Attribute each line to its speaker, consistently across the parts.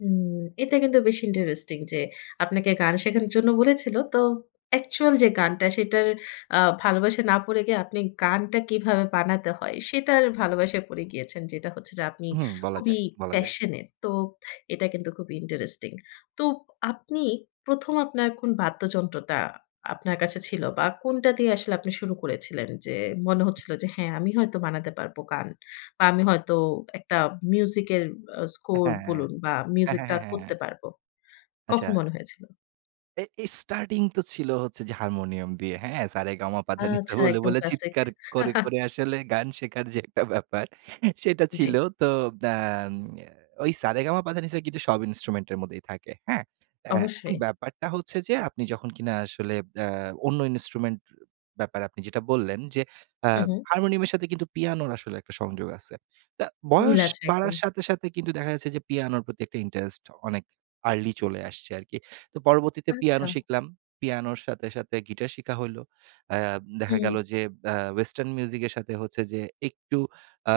Speaker 1: হু, এটা কিন্তু বেশি ইন্টারেস্টিং। যে, আপনাকে গান শেখানোর জন্য বলেছিল। তো, অ্যাকচুয়াল যে গানটা সেটার আ ভালোবাসে না পড়ে গিয়ে আপনি গানটা কীভাবে বানাতে হয় সেটার ভালোবাসায় পড়ে গিয়েছেন। যেটা হচ্ছে যে, আপনি
Speaker 2: হু, বলা
Speaker 1: খুবই
Speaker 2: যায়। বলা যায়।
Speaker 1: passionate. তো, এটা কিন্তু খুবই ইন্টারেস্টিং। তো, আপনি ১ম আপনার কোন বাদ্যযন্ত্রটা আপনার কাছে ছিল? বা কোনটা দিয়ে আসলে আপনি শুরু করেছিলেন? যে, মনে হচ্ছিল যে "হ্যাঁ, আমি হয়তো বানাতে পারব গান। বা আমি হয়তো একটা মিউজিক এর আ স্কোর
Speaker 2: হ্যাঁ।
Speaker 1: বলুন বা মিউজিক
Speaker 2: হ্যাঁ,
Speaker 1: টা
Speaker 2: হ্যাঁ, হ্যাঁ,
Speaker 1: করতে
Speaker 2: হ্যাঁ।
Speaker 1: পারবো।" কখন
Speaker 2: আচ্ছা।
Speaker 1: মনে হয়েছিল?
Speaker 2: এ এই স্টার্টিং তো ছিল হচ্ছে যে, হারমোনিয়াম দিয়ে, হ্যাঁ। সা, রে, গা, মা, পা, ধা, নি, সা
Speaker 1: আচ্ছা,
Speaker 2: বলে,
Speaker 1: একদম
Speaker 2: বলে
Speaker 1: ক্লাসিক।
Speaker 2: চিৎকার করে, করে আসলে গান শেখার যে একটা ব্যাপার, সেটা ছিল।
Speaker 1: জি।
Speaker 2: তো, আ ওই সা, রে, গা, মা, পা, ধা, নি, সা কিন্তু সব ইন্সট্রুমেন্ট এর মধ্যেই থাকে। হ্যাঁ, এ্যাঁ এখন
Speaker 1: অবশ্যই।
Speaker 2: ব্যাপারটা হচ্ছে যে, আপনি যখন কিনা আসলে আ অন্য ইন্সট্রুমেন্ট ব্যাপারে আপনি যেটা বললেন। যে, আ
Speaker 1: হু, হু।
Speaker 2: হারমোনিয়ামের সাথে কিন্তু পিয়ানোর আসলে একটা সংযোগ আছে। তা,
Speaker 1: মিল
Speaker 2: বয়স
Speaker 1: আছে,
Speaker 2: বাড়ার
Speaker 1: একদম।
Speaker 2: সাথে, সাথে কিন্তু দেখা যাচ্ছে যে, পিয়ানোর প্রতি একটা ইন্টারেস্ট অনেক আর্লি চলে আসছে আরকি। তো পরবর্তীতে
Speaker 1: আচ্ছা।
Speaker 2: পিয়ানো শিখলাম। পিয়ানোর সাথে, সাথে গিটার শিখা হইল। আ দেখা
Speaker 1: হু।
Speaker 2: গেল যে, আ ওয়েসটার্ন মিউজিক এর সাথে হচ্ছে যে, একটু আ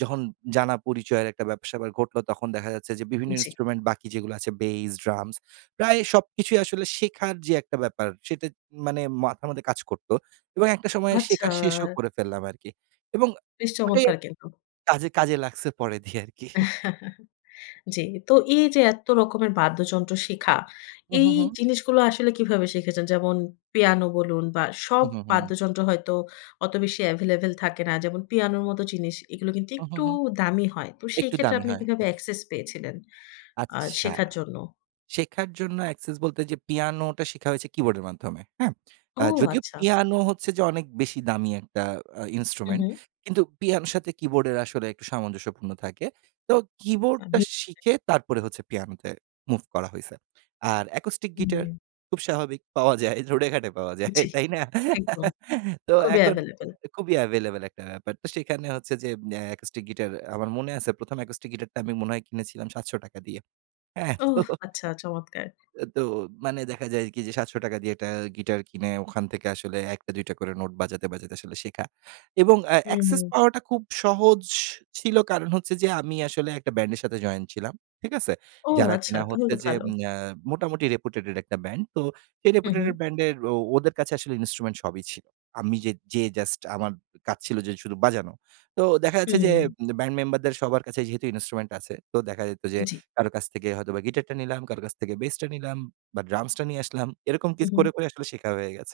Speaker 2: যখন জানা পরিচয়ের একটা ব্যাপার স্যাপার ঘটলো। তখন দেখা যাচ্ছে যে, বিভিন্ন
Speaker 1: জি।
Speaker 2: ইন্সট্রুমেন্ট বাকি যেগুলো আছে বেইস, ড্রামস। প্রায় সবকিছুই আসলে শেখার যে একটা ব্যাপার, সেটা মানে মাথার মধ্যে কাজ করত। এবং একটা সময়
Speaker 1: আচ্ছা।
Speaker 2: শেখা শেষও করে ফেললাম আরকি। এবং
Speaker 1: বেশ
Speaker 2: ওটাই
Speaker 1: চমৎকার কিন্তু।
Speaker 2: কাজে, কাজে লাগছে পরে দিয়ে আরকি।
Speaker 1: জি। তো এই যে এ্যাত্ত রকমের বাদ্যযন্ত্র শিখা।
Speaker 2: হু,
Speaker 1: এই
Speaker 2: হু, হু।
Speaker 1: জিনিসগুলো আসলে কীভাবে শিখেছেন? যেমন, পিয়ানো বলুন বা সব
Speaker 2: হু, হু, হু।
Speaker 1: বাদ্যযন্ত্র হয়তো অত বেশি এভেইলেবল থাকে না। যেমন পিয়ানোর মতো জিনিস। এগুলো কিন্তু
Speaker 2: হু, হু,
Speaker 1: একটু
Speaker 2: হু।
Speaker 1: দামি হয়। তো সেই
Speaker 2: একটু
Speaker 1: ক্ষেত্রে
Speaker 2: দামি
Speaker 1: আপনি
Speaker 2: হয়।
Speaker 1: কীভাবে অ্যাক্সেস পেয়েছিলেন আ
Speaker 2: আচ্ছা।
Speaker 1: শেখার জন্য?
Speaker 2: শেখার জন্য অ্যাকসেস বলতে যে পিয়ানোটা শিখা হইছে কীবোর্ডের মাধ্যমে, হ্যাঁ। আ
Speaker 1: ও,
Speaker 2: যদিও
Speaker 1: আচ্ছা।
Speaker 2: পিয়ানো হচ্ছে যে অনেক বেশি দামি একটা আ
Speaker 1: হু,
Speaker 2: ইন্সট্রুমেন্ট।
Speaker 1: হু।
Speaker 2: কিন্তু পিয়ানোর সাথে কীবোর্ডের আসলে একটু সামঞ্জস্যপূর্ণ থাকে। তো, কীবোর্ডটা
Speaker 1: আমি
Speaker 2: শিখে তারপরে হচ্ছে পিয়ানোতে মুভ করা হইছে। আর অ্যাকুস্টিক গিটার,
Speaker 1: হুম।
Speaker 2: খুব স্বাভাবিক পাওয়া যায়। রোডে ঘাটে পাওয়া যায়।
Speaker 1: জি,
Speaker 2: তাই না?
Speaker 1: একদম।
Speaker 2: তো
Speaker 1: খুবই
Speaker 2: এখন
Speaker 1: এভেইলেবল।
Speaker 2: খুবই এভেইলেবল একটা ব্যাপার। তো সেখানে হচ্ছে যে, আ অ্যাকুস্টিক গিটার আমার মনে আছে ১ম অ্যাকুস্টিক গিটারটা আমি মনে হয় কিনেছিলাম ৭০০ টাকা দিয়ে। এ্যাঁ তো,
Speaker 1: ওহ, আচ্ছা, চমৎকার।
Speaker 2: তো মানে দেখা যায় কি? যে, ৭০০ টাকা দিয়ে একটা গিটার কিনে, ওখান থেকে আসলে ১ টা, ২ টা করে নোট বাজাতে, বাজাতে আসলে শেখা। এবং আ
Speaker 1: হু, হু।
Speaker 2: অ্যাক্সেস পাওয়াটা খুব সহজ ছিল। কারণ হচ্ছে যে, আমি আসলে একটা ব্যান্ডের সাথে জয়েন ছিলাম। ঠিক আছে।
Speaker 1: ও,
Speaker 2: যারা
Speaker 1: আচ্ছা।
Speaker 2: কিনা
Speaker 1: তাহলে
Speaker 2: হচ্ছে
Speaker 1: তো
Speaker 2: যে,
Speaker 1: ভালো।
Speaker 2: আ মোটামুটি রেপুটেডেট একটা ব্যান্ড। তো, সেই
Speaker 1: হু,
Speaker 2: রেপুটেডেট
Speaker 1: হু।
Speaker 2: ব্যান্ডের ও ওদের কাছে আসলে ইনস্ট্রুমেন্ট সবই ছিল। আমি যে যেয়ে জাস্ট আমার কাজ ছিল যে শুরু বাজানো। তো, দেখা যাচ্ছে যে,
Speaker 1: হু।
Speaker 2: ব্যান্ড মেম্বারদের সবার কাছে যেহেতু ইন্সট্রুমেন্ট আছে। তো, দেখা যেত যে,
Speaker 1: জি।
Speaker 2: কারো কাছ থেকে হয়তোবা গিটারটা নিলাম। কারো কাছ থেকে বেসটা নিলাম বা ড্রামসটা নিয়ে আসলাম। এরকম
Speaker 1: হু,
Speaker 2: কিছু
Speaker 1: হু।
Speaker 2: করে, করে আসলে শেখা হয়ে গেছে।